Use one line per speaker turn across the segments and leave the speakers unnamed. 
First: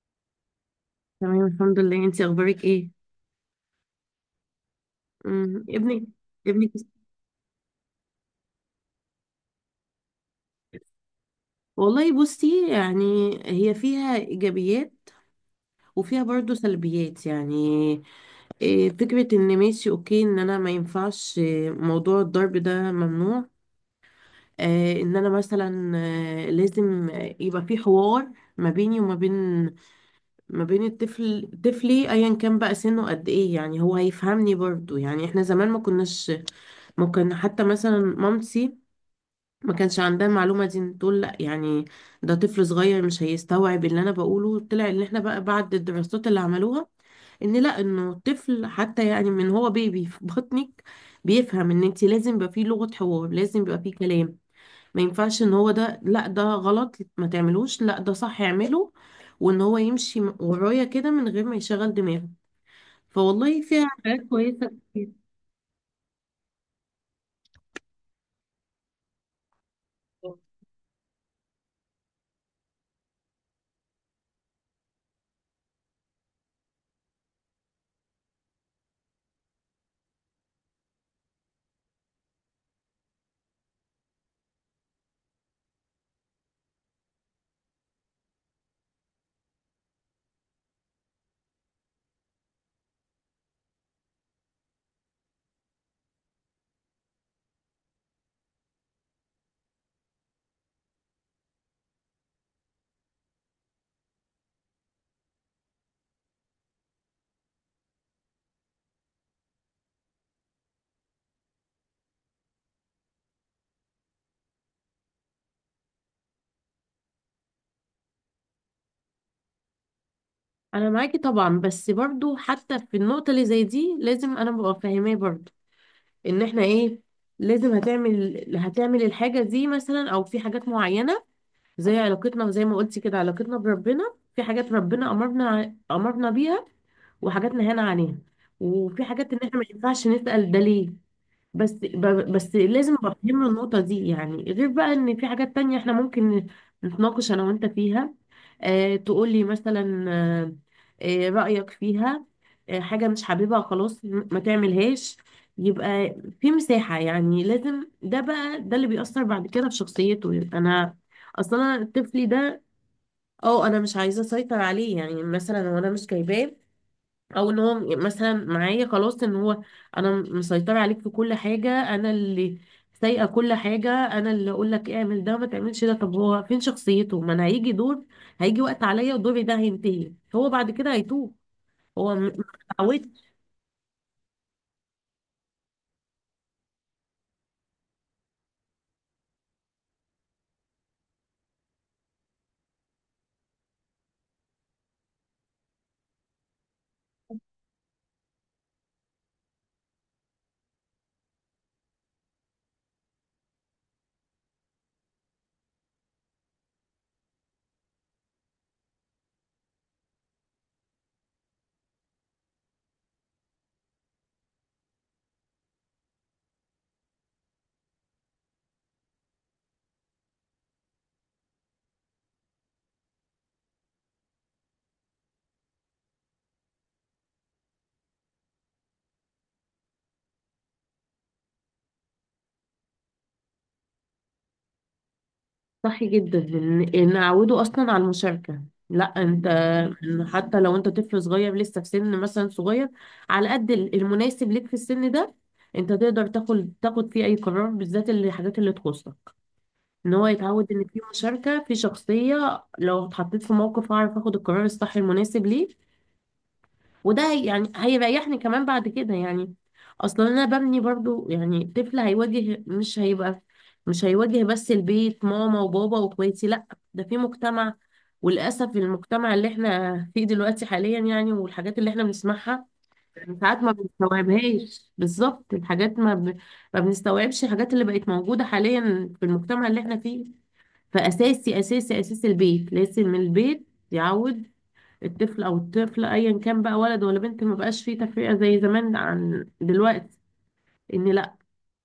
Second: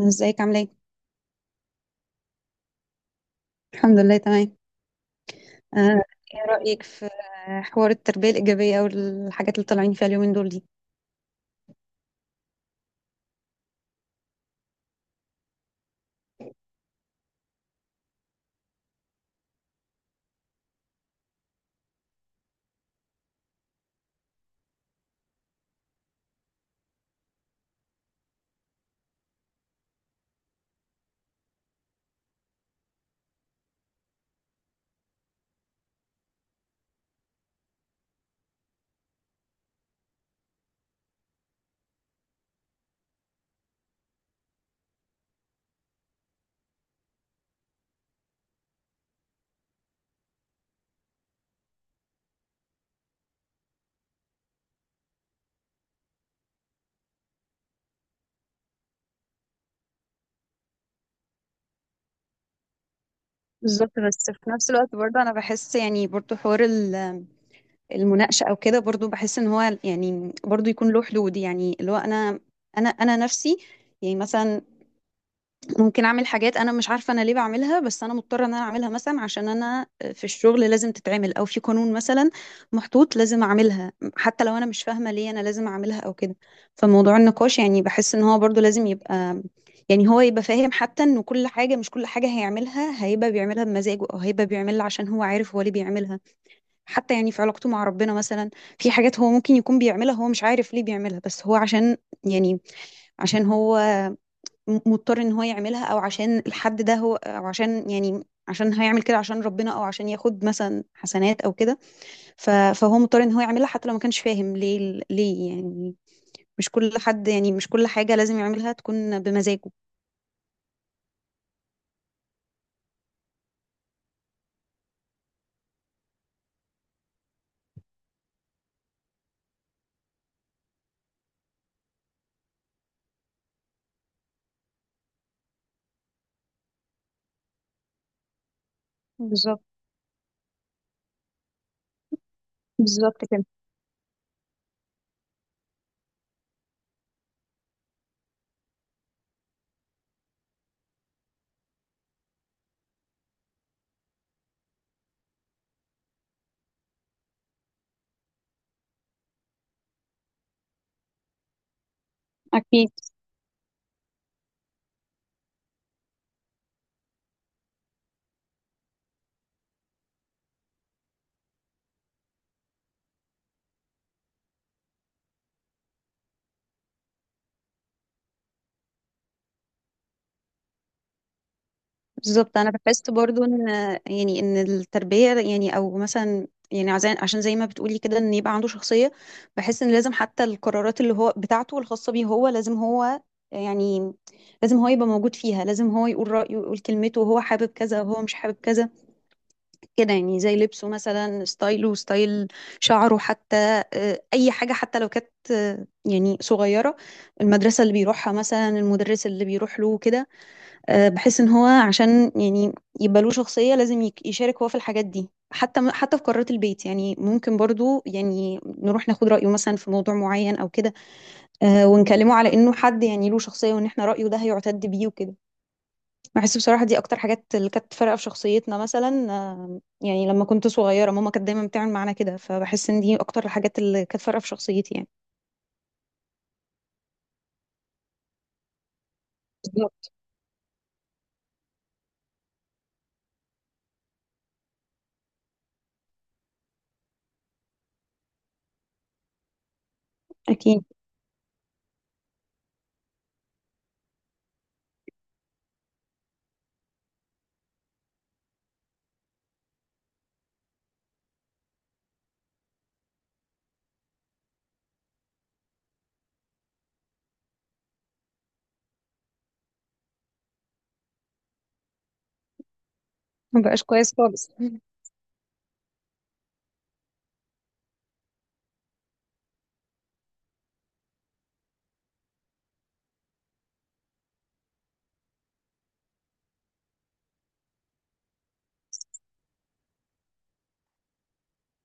ازيك عامله ايه؟
تمام، الحمد لله. انت اخبارك ايه؟
الحمد لله تمام.
امم ابنك
آه، ايه
ابنك؟
رأيك في حوار التربية الإيجابية او الحاجات اللي طالعين فيها اليومين دول دي؟
والله بصي يعني، هي فيها ايجابيات وفيها برضو سلبيات يعني. فكرة ان ماشي، اوكي، ان انا ما ينفعش، موضوع الضرب ده ممنوع. ان انا مثلا لازم يبقى في حوار ما بيني وما بين ما بين الطفل، طفلي ايا كان بقى سنه قد ايه، يعني هو هيفهمني برضو. يعني احنا زمان ما كناش، ممكن حتى مثلا مامتي ما كانش عندها المعلومة دي، تقول لا يعني ده طفل صغير مش هيستوعب اللي انا بقوله. طلع ان احنا بقى بعد الدراسات اللي عملوها، ان لا، انه الطفل حتى يعني من هو بيبي في بطنك بيفهم، ان انت لازم يبقى فيه لغة حوار، لازم يبقى فيه كلام. ما ينفعش ان هو ده لا ده غلط ما تعملوش، لا ده صح اعمله، وان هو يمشي ورايا كده من غير ما يشغل دماغه. فوالله فيها
بالظبط،
حاجات
بس في نفس
كويسة
الوقت
كتير.
برضه انا بحس يعني برضه حوار المناقشة او كده برضه بحس ان هو يعني برضه يكون له حدود، يعني اللي هو انا انا نفسي يعني مثلا ممكن اعمل حاجات انا مش عارفه انا ليه بعملها، بس انا مضطره ان انا اعملها مثلا عشان انا في الشغل لازم تتعمل او في قانون مثلا محطوط لازم اعملها حتى لو انا مش فاهمه ليه انا لازم اعملها او كده. فموضوع النقاش يعني بحس ان هو برضو لازم يبقى يعني هو يبقى فاهم، حتى ان كل حاجه مش كل حاجه هيعملها هيبقى بيعملها بمزاجه او هيبقى بيعملها عشان هو عارف هو ليه بيعملها. حتى يعني في علاقته مع ربنا مثلا، في حاجات هو ممكن يكون بيعملها هو مش عارف ليه بيعملها، بس هو عشان يعني عشان هو مضطر ان هو يعملها، او عشان الحد ده هو، او عشان يعني عشان هيعمل كده عشان ربنا، او عشان ياخد مثلا حسنات او كده. فهو مضطر ان هو يعملها حتى لو ما كانش فاهم ليه ليه يعني. مش كل حد يعني مش كل حاجة لازم يعملها تكون بمزاجه.
انا معاكي طبعا، بس برضو حتى في النقطة اللي زي دي لازم انا ببقى فاهماه برضو، ان احنا ايه، لازم هتعمل الحاجة دي مثلا، او في حاجات معينة زي علاقتنا، زي ما قلتي كده علاقتنا بربنا، في حاجات ربنا امرنا بيها، وحاجات نهانا عنها، وفي حاجات ان احنا
بالظبط.
ما ينفعش نسأل ده ليه. بس لازم
بالظبط كده.
افهمه النقطة دي، يعني غير بقى ان في حاجات تانية احنا ممكن نتناقش انا وانت فيها. اه تقولي مثلا، رأيك فيها، اه حاجة مش حاببها خلاص، ما تعملهاش. يبقى في مساحة، يعني لازم، ده بقى ده اللي بيأثر بعد كده في شخصيته، يبقى انا اصلا أنا طفلي ده،
أكيد.
اه انا مش عايزة اسيطر عليه يعني مثلا، وانا مش جايباه او ان هو مثلا معايا خلاص، ان هو انا مسيطره عليك في كل حاجه، انا اللي سايقه كل حاجه، انا اللي اقول لك اعمل ده ما تعملش ده. طب هو فين شخصيته؟ ما انا هيجي دور، هيجي وقت عليا ودوري ده هينتهي، هو بعد كده هيتوه. هو م-
بالظبط، انا
اتعودت.
بحس برضو ان يعني ان التربيه يعني او مثلا يعني عشان زي ما بتقولي كده ان يبقى عنده شخصيه، بحس ان لازم حتى القرارات اللي هو بتاعته الخاصه بيه هو لازم هو يعني لازم هو يبقى موجود فيها، لازم هو يقول رايه ويقول كلمته، وهو حابب كذا وهو مش حابب كذا كده. يعني زي لبسه مثلا، ستايله ستايل شعره حتى، اي حاجه حتى لو كانت يعني صغيره، المدرسه اللي بيروحها مثلا، المدرس اللي بيروح له كده. بحس ان هو عشان يعني يبقى له شخصية لازم يشارك هو في الحاجات دي. حتى حتى في قرارات البيت يعني ممكن برضو يعني نروح ناخد رأيه مثلا في موضوع معين او كده. ونكلمه على انه حد يعني له شخصية، وان احنا رأيه ده هيعتد بيه وكده. بحس بصراحة دي اكتر حاجات اللي كانت فارقة في شخصيتنا مثلا. يعني لما كنت صغيرة ماما كانت دايما بتعمل معانا كده، فبحس ان دي اكتر الحاجات اللي كانت فارقة في شخصيتي يعني.
صح جدا، ان اعوده اصلا على المشاركه، لا انت،
بالظبط.
إن حتى لو انت طفل صغير لسه في سن مثلا صغير، على قد المناسب ليك في السن ده، انت تقدر تاخد فيه اي قرار، بالذات الحاجات اللي تخصك، ان هو يتعود ان
اكيد.
في مشاركة، في شخصية، لو اتحطيت في موقف هعرف اخد القرار الصح المناسب ليه. يعني هيريحني كمان بعد كده يعني، اصلا انا ببني برضو يعني طفل هيواجه، مش هيبقى مش هيواجه بس البيت ماما وبابا واخواتي، لا ده في مجتمع. وللاسف المجتمع اللي احنا فيه دلوقتي حاليا يعني، والحاجات اللي احنا بنسمعها ساعات ما
مبقاش كويس خالص.
بنستوعبهاش بالظبط. الحاجات ما بنستوعبش الحاجات اللي بقت موجودة حاليا في المجتمع اللي احنا فيه. فأساسي أساسي أساس البيت، لازم من البيت يعود الطفل أو الطفلة، أيا كان بقى ولد ولا بنت، ما بقاش فيه تفرقة زي زمان عن دلوقتي، إن لأ،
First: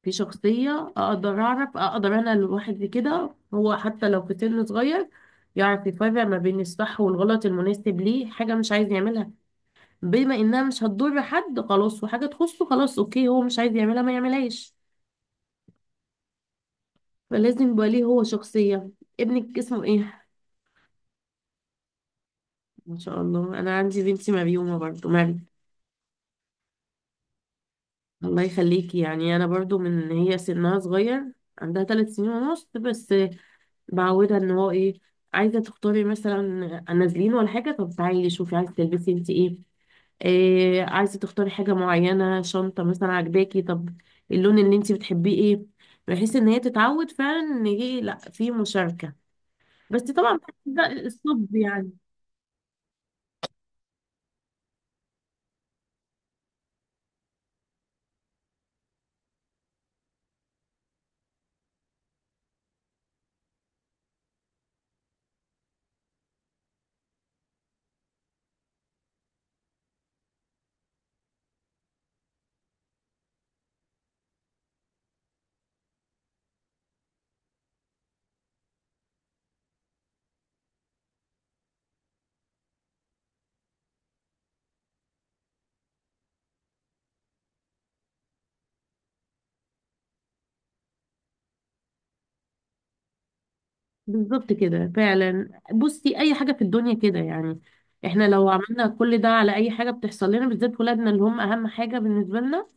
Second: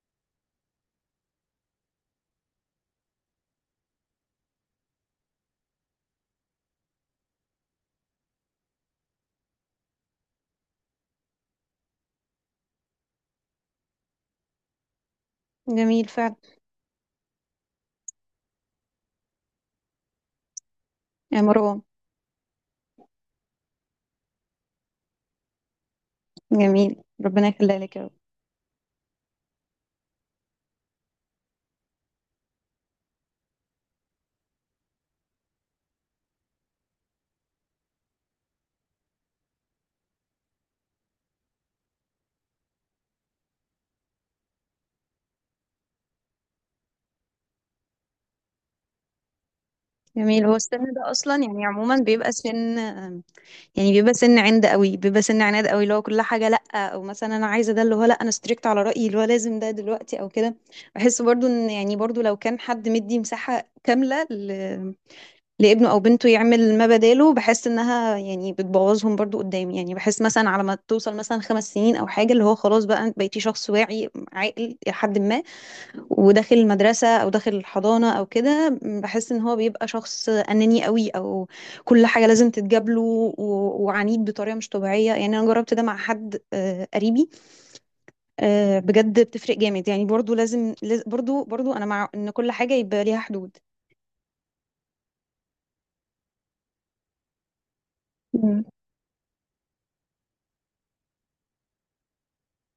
في شخصية، أقدر أعرف، أقدر أنا لوحدي كده، هو حتى لو في سن صغير يعرف يفرق ما بين الصح والغلط المناسب ليه. حاجة مش عايز يعملها، بما إنها مش هتضر حد خلاص وحاجة تخصه، خلاص، أوكي، هو مش عايز يعملها ما يعملهاش.
جميل فعلا.
فلازم يبقى ليه هو شخصية. ابنك اسمه إيه؟
يا مروة.
ما شاء الله، انا عندي بنتي مريومه برضو، مريم.
جميل، ربنا يخليها لك يا رب.
الله يخليكي. يعني انا برضو من هي سنها صغير، عندها 3 سنين ونص بس، بعودها ان هو ايه، عايزه تختاري مثلا، نازلين ولا حاجه، طب تعالي شوفي عايزه تلبسي انت ايه، إيه عايزه تختاري، حاجه معينه شنطه مثلا عجباكي، طب اللون اللي انت بتحبيه ايه، بحيث ان هي تتعود فعلا ان ايه، لا في مشاركه، بس طبعا
جميل، هو السن
ده
ده اصلا
الصب
يعني
يعني.
عموما بيبقى سن، يعني بيبقى سن عند قوي، بيبقى سن عناد قوي، اللي هو كل حاجه لا، او مثلا انا عايزه ده، اللي هو لا انا ستريكت على رايي، اللي هو لازم ده دلوقتي او كده. بحس برضو ان يعني برضو لو كان حد مدي مساحه كامله لابنه او بنته يعمل ما بداله، بحس انها يعني بتبوظهم برضو قدام. يعني بحس مثلا على ما توصل مثلا 5 سنين او حاجه، اللي هو خلاص بقى انت بقيتي شخص واعي عاقل الى حد ما، وداخل المدرسة أو داخل الحضانة أو كده، بحس إن هو بيبقى شخص أناني قوي، أو كل حاجة لازم تتجاب له، وعنيد بطريقة مش طبيعية. يعني أنا جربت ده مع حد قريبي، بجد بتفرق جامد. يعني برضو لازم برضو برضو أنا مع إن كل حاجة يبقى ليها حدود.
بالظبط كده فعلا. بصي اي حاجه في الدنيا كده يعني، احنا لو
مم.
عملنا كل ده على اي حاجه بتحصل لنا، بالذات ولادنا اللي هم اهم حاجه بالنسبه لنا،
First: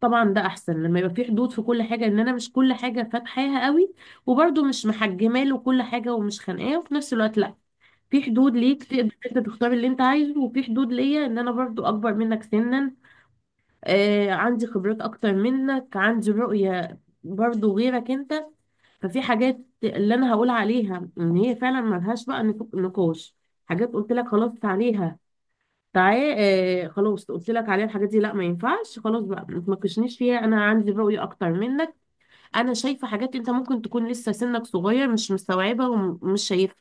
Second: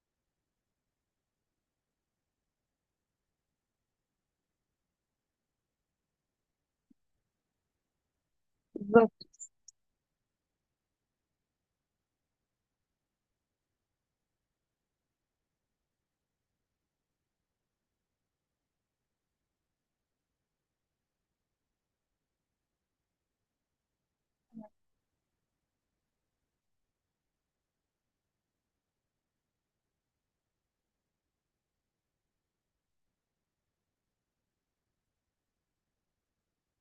طبعا ده احسن لما يبقى في حدود في كل حاجه، ان انا مش كل حاجه فاتحاها قوي، وبرده مش محجمه له كل حاجه ومش خانقاه، وفي نفس الوقت لا، في حدود ليك
بالظبط،
تقدر انت تختار اللي انت عايزه، وفي حدود ليا ان انا برضو اكبر منك سنا، عندي خبرات اكتر منك، عندي رؤيه برضو غيرك انت. ففي حاجات اللي انا هقول عليها ان هي فعلا ملهاش بقى نقاش، حاجات قلت لك خلاص عليها، تعالى خلاص قلت لك عليها، الحاجات دي لا ما ينفعش، خلاص بقى ما تناقشنيش فيها، انا عندي رؤية اكتر منك، انا شايفة حاجات انت ممكن تكون لسه سنك صغير مش مستوعبها ومش شايفها.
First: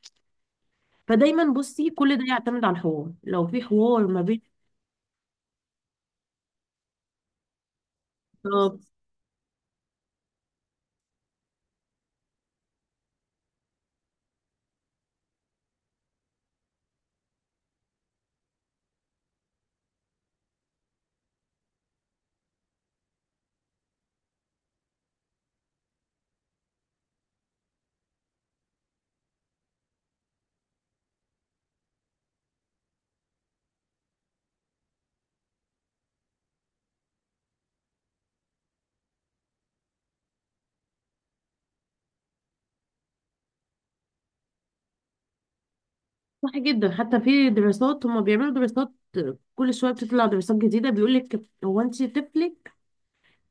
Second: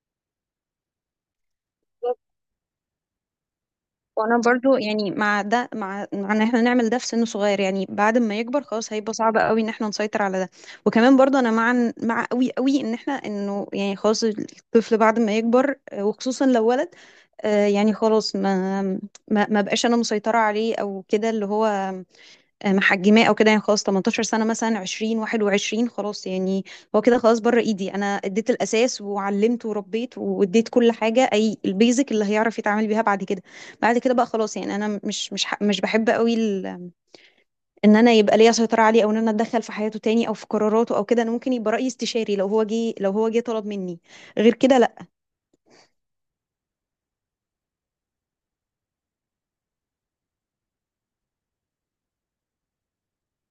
فدايما بصي كل ده يعتمد على الحوار، لو في حوار ما
وانا
بين،
برضو يعني مع ده مع ان احنا نعمل ده في سن صغير، يعني بعد ما يكبر
طب
خلاص هيبقى صعب قوي ان احنا نسيطر على ده. وكمان برضو انا مع مع قوي قوي ان احنا انه يعني خلاص الطفل بعد ما يكبر، وخصوصا لو ولد، يعني خلاص ما ما بقاش انا مسيطرة عليه او كده، اللي هو محجماه او كده. يعني خلاص 18 سنه مثلا 20 21 خلاص يعني، هو كده خلاص بره ايدي، انا اديت الاساس وعلمته وربيت واديت كل حاجه، اي البيزك اللي هيعرف يتعامل بيها بعد كده. بعد كده بقى خلاص يعني انا مش مش بحب قوي ان انا يبقى ليا سيطره عليه، او ان انا اتدخل في حياته تاني او في قراراته او كده. انا ممكن يبقى رايي استشاري لو هو جه، طلب مني، غير كده لا.
صح جدا، حتى في دراسات، هم بيعملوا دراسات كل شوية، بتطلع دراسات جديدة بيقول لك هو، انت طفلك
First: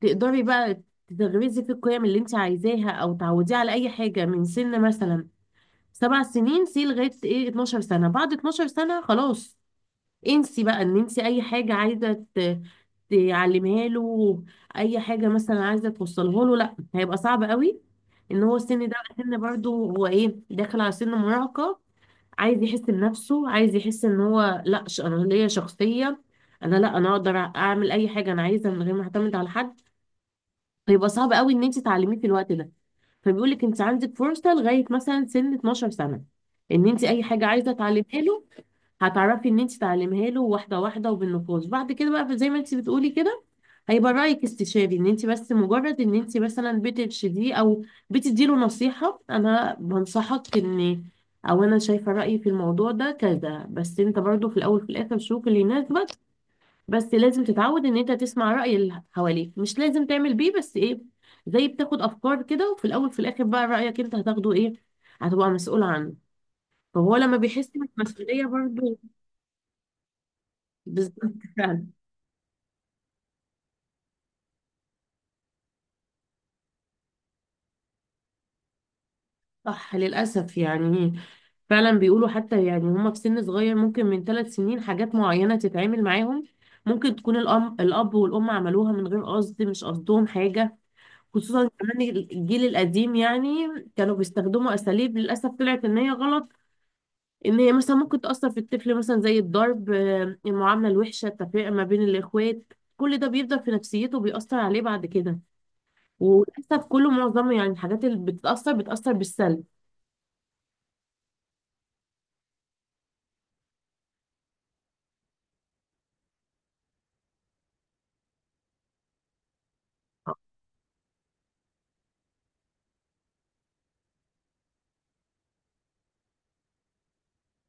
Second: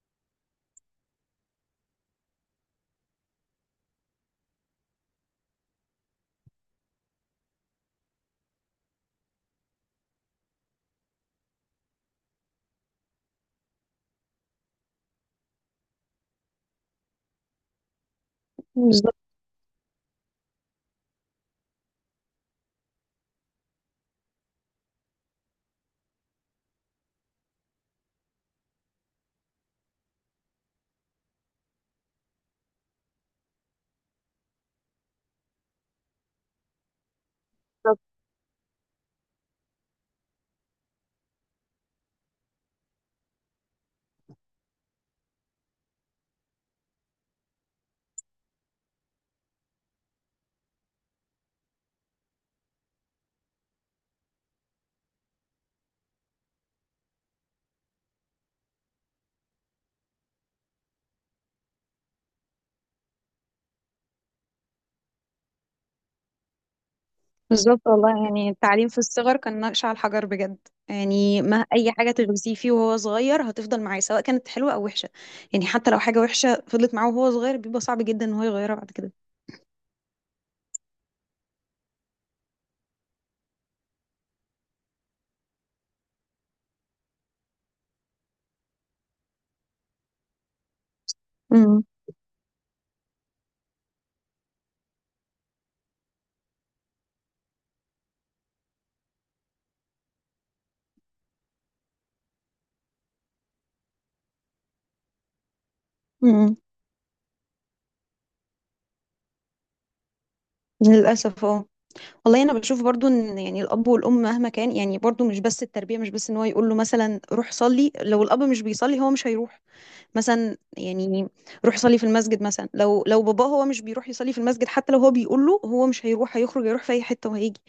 تقدري بقى تغرزي في القيم اللي انت عايزاها، او تعوديه على اي حاجه من سن مثلا 7 سنين سي لغايه ايه 12 سنه، بعد 12 سنه خلاص انسي بقى ان انت اي حاجه عايزه تعلمها له، اي حاجه مثلا عايزه توصلها له، لا هيبقى صعب قوي، ان هو السن ده بقى
بالظبط.
سن برضه هو ايه، داخل على سن مراهقه، عايز يحس بنفسه، عايز يحس ان هو لا، انا ليا شخصيه، انا لا، انا اقدر اعمل اي حاجه انا عايزها من غير ما اعتمد على حد. هيبقى صعب قوي ان انت تعلميه في الوقت ده، فبيقول لك انت عندك فرصه لغايه مثلا سن 12 سنه، ان انت اي حاجه عايزه تعلمها له هتعرفي ان انت تعلمها له واحده واحده، وبالنقاش بعد كده بقى، زي ما انت بتقولي كده هيبقى رايك استشاري، ان انت بس مجرد ان انت مثلا بترشديه او بتدي له نصيحه، انا بنصحك ان، او انا شايفه رايي في الموضوع ده كذا، بس انت برضو في الاول في الاخر شوف اللي يناسبك. بس لازم تتعود ان انت تسمع رأي اللي حواليك، مش لازم تعمل بيه، بس ايه، زي بتاخد افكار كده، وفي الاول في الاخر بقى رأيك انت هتاخده، ايه هتبقى مسؤول عنه، فهو لما بيحس
بالظبط، والله
بالمسؤولية
يعني التعليم
برضه.
في الصغر كان نقش على الحجر بجد،
بالظبط
يعني ما
فعلا.
اي حاجه تغرسيه فيه وهو صغير هتفضل معاه سواء كانت حلوه او وحشه. يعني حتى لو حاجه وحشه فضلت معاه وهو صغير، بيبقى صعب جدا ان هو يغيرها بعد كده.
صح للأسف يعني، فعلا بيقولوا حتى يعني هما في سن صغير ممكن من 3 سنين، حاجات معينة تتعامل معاهم، ممكن تكون الأم، الأب والأم عملوها من غير قصد، مش قصدهم حاجة، خصوصا
امم.
كمان الجيل القديم يعني كانوا بيستخدموا أساليب للأسف طلعت إن هي غلط، ان هي مثلا ممكن تأثر في الطفل، مثلا زي الضرب، المعاملة الوحشة، التفرقة ما بين الإخوات، كل ده بيفضل في نفسيته وبيأثر عليه بعد كده.
امم،
وللأسف كله معظمه يعني الحاجات اللي بتتأثر بتأثر بالسلب.
للاسف اه. والله انا بشوف برضو ان يعني الاب والام مهما كان، يعني برضو مش بس التربيه، مش بس ان هو يقول له مثلا روح صلي، لو الاب مش بيصلي هو مش هيروح، مثلا يعني. روح صلي في المسجد مثلا، لو باباه هو مش بيروح يصلي في المسجد، حتى لو هو بيقول له هو مش هيروح، هيخرج يروح في اي حته وهيجي.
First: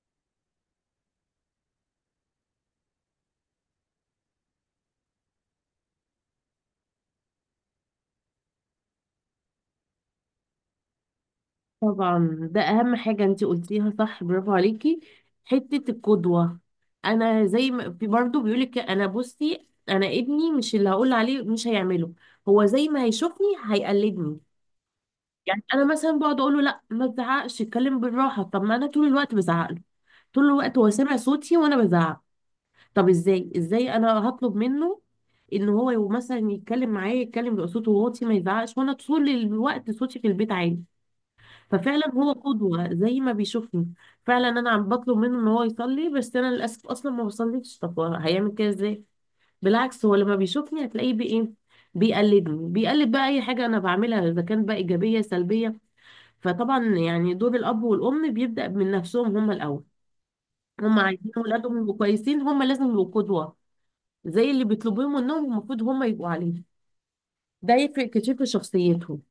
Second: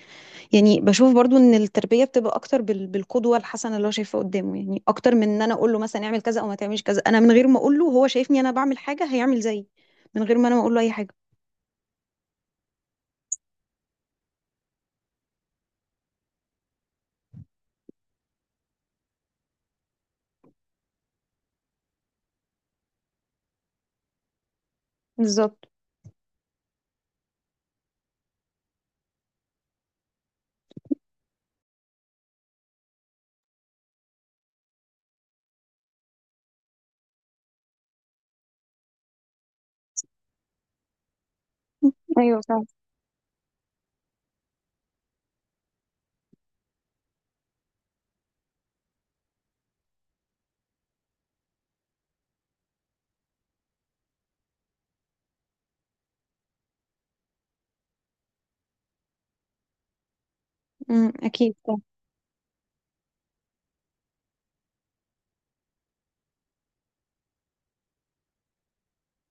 يعني بشوف برضو ان التربيه بتبقى اكتر بالقدوه الحسنه اللي هو شايفها قدامه، يعني اكتر من ان انا اقول له مثلا اعمل كذا او ما تعملش كذا. انا من غير ما اقول له، هو شايفني انا بعمل حاجه هيعمل زيي من غير ما انا اقول له اي حاجه.
طبعا ده أهم حاجة انتي قلتيها، صح، برافو عليكي، حتة القدوة. أنا زي ما في برضه بيقولك، أنا بصي، أنا ابني مش اللي هقول عليه مش هيعمله، هو زي ما هيشوفني هيقلدني. يعني
بالظبط.
أنا مثلا بقعد أقول له لا ما تزعقش، اتكلم بالراحة، طب ما أنا طول الوقت بزعق له، طول الوقت هو سامع صوتي وانا بزعق، طب ازاي، انا هطلب منه ان هو مثلا يتكلم معايا، يتكلم بقى صوته واطي ما يزعقش، وانا طول الوقت صوتي في البيت عالي، ففعلا هو
ايوه فعلا.
قدوة زي ما بيشوفني. فعلا انا عم بطلب منه ان هو يصلي، بس انا للاسف اصلا ما بصليش، طب هو هيعمل كده ازاي؟ بالعكس هو لما بيشوفني هتلاقيه بايه، بيقلدني، بيقلد بقى اي حاجه انا بعملها، اذا كانت بقى ايجابيه سلبيه. فطبعا يعني دور الاب والام بيبدا من نفسهم هم الاول، هم
امم،
عايزين
اكيد
ولادهم
صح.
يبقوا كويسين، هم لازم يبقوا قدوة زي اللي بيطلبوه منهم، المفروض هم يبقوا عليه، ده يفرق كتير في شخصيتهم،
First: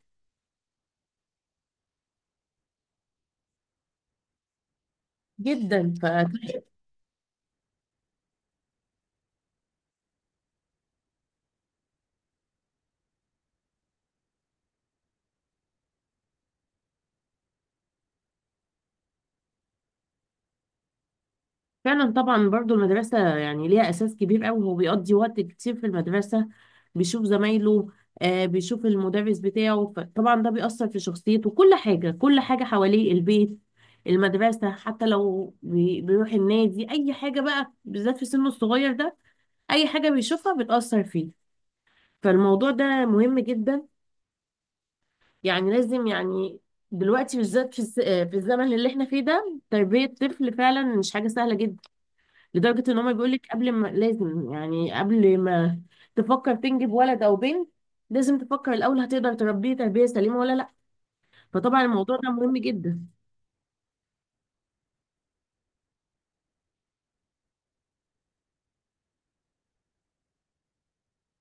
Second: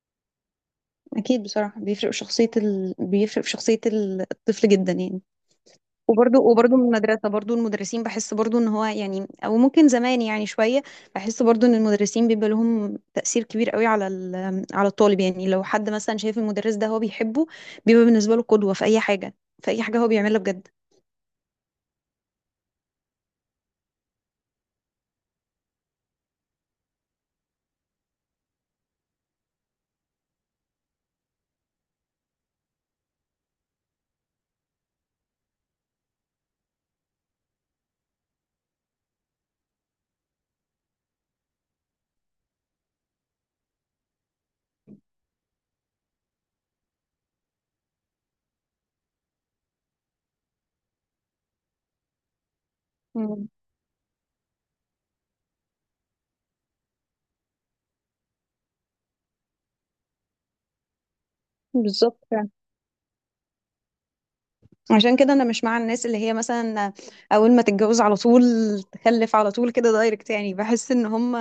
اكيد، بصراحه بيفرق في شخصيه بيفرق في شخصيه الطفل جدا يعني.
جدا،
وبرضو
ففعلا.
وبرضو من المدرسة، برضو المدرسين بحس برضو ان هو يعني او ممكن زمان يعني شوية، بحس برضو ان المدرسين بيبقى لهم تأثير كبير قوي على على الطالب. يعني لو حد مثلا شايف المدرس ده هو بيحبه، بيبقى بالنسبة له قدوة في اي حاجة، في اي حاجة هو بيعملها بجد.
طبعا برضو المدرسة يعني ليها أساس كبير قوي، هو بيقضي وقت كتير في المدرسة، بيشوف زمايله، بيشوف المدرس بتاعه، فطبعا ده بيأثر في شخصيته، كل حاجة، كل حاجة حواليه، البيت، المدرسة، حتى لو بيروح النادي، أي حاجة بقى بالذات في سنه الصغير ده، أي حاجة بيشوفها بتأثر فيه. فالموضوع ده مهم جدا، يعني لازم يعني، دلوقتي بالذات في في الزمن اللي احنا فيه ده، تربية طفل فعلا مش حاجة سهلة جدا، لدرجة ان هما بيقولك
مم.
قبل ما، لازم يعني قبل ما تفكر تنجب ولد او بنت، لازم تفكر الاول هتقدر تربيه تربية سليمة ولا لا، فطبعا الموضوع
بالظبط.
ده مهم جدا.
عشان كده انا مش مع الناس اللي هي مثلا اول ما تتجوز على طول تخلف على طول كده دايركت. يعني بحس ان هم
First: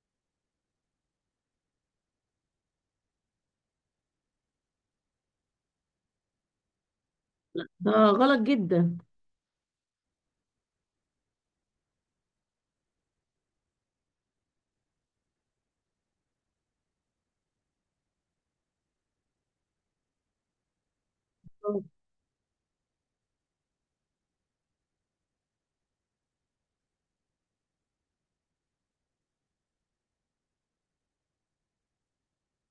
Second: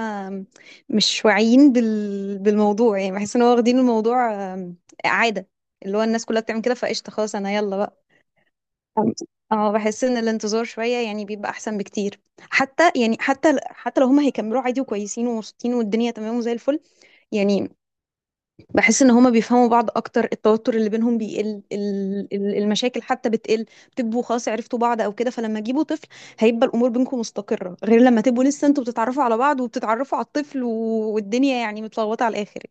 مش واعيين بالموضوع، يعني بحس ان هو واخدين الموضوع عادة، اللي هو الناس كلها بتعمل كده فقشطة خلاص انا يلا
ده
بقى.
غلط جدا.
اه، بحس ان الانتظار شوية يعني بيبقى احسن بكتير، حتى يعني حتى لو هم هيكملوا عادي وكويسين ومبسوطين والدنيا تمام وزي الفل يعني. بحس ان هما بيفهموا بعض اكتر، التوتر اللي بينهم بيقل،
آه،
المشاكل حتى بتقل، بتبقوا خلاص عرفتوا بعض او كده. فلما تجيبوا طفل هيبقى الامور بينكم مستقرة، غير لما تبقوا لسه انتوا بتتعرفوا على بعض وبتتعرفوا على الطفل، والدنيا يعني متلخبطة على الاخر.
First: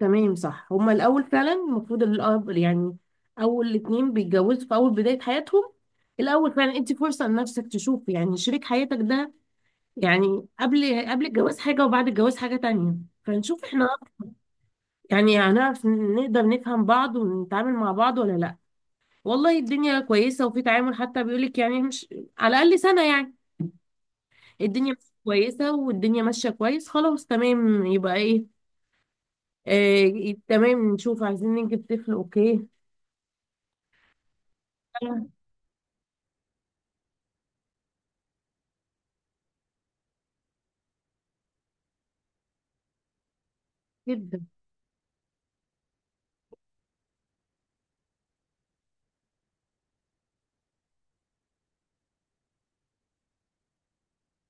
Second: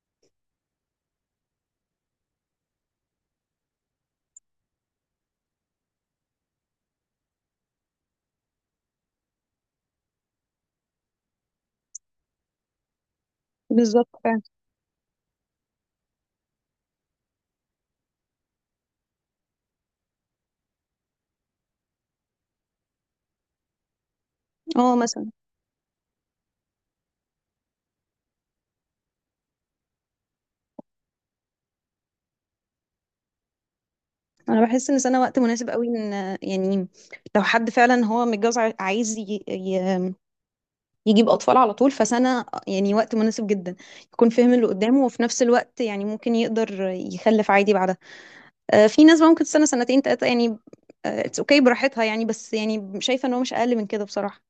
تمام صح، هما الاول فعلا المفروض الاب يعني، اول اتنين بيتجوزوا في اول بداية حياتهم، الاول فعلا انت فرصة لنفسك تشوف يعني شريك حياتك ده، يعني قبل الجواز حاجة وبعد الجواز حاجة تانية، فنشوف احنا
بالظبط فعلا.
يعني هنعرف نقدر نفهم بعض ونتعامل مع بعض ولا لا، والله الدنيا كويسة وفي تعامل، حتى بيقولك يعني مش، على الأقل سنة يعني، الدنيا
اه
مش
مثلا،
كويسة والدنيا ماشية كويس خلاص تمام، يبقى ايه، تمام نشوف عايزين نجيب طفل، اوكي.
انا بحس ان سنة
آه،
وقت مناسب قوي ان يعني لو حد فعلا هو متجوز عايز يجيب اطفال على طول، فسنة يعني وقت مناسب جدا، يكون
جدا.
فاهم اللي قدامه، وفي نفس الوقت يعني ممكن يقدر يخلف عادي بعدها. في ناس بقى ممكن تستنى 2 3 يعني، اتس اوكي براحتها يعني، بس يعني شايفة ان هو مش اقل من كده بصراحة.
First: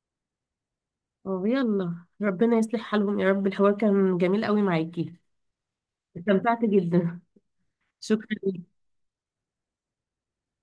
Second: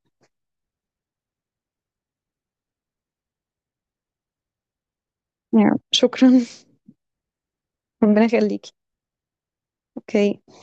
اه يلا ربنا يصلح حالهم يا رب. الحوار كان جميل قوي معاكي،
يعني شكرا.
استمتعت جدا،
ربنا
شكرا.
يخليكي. اوكي.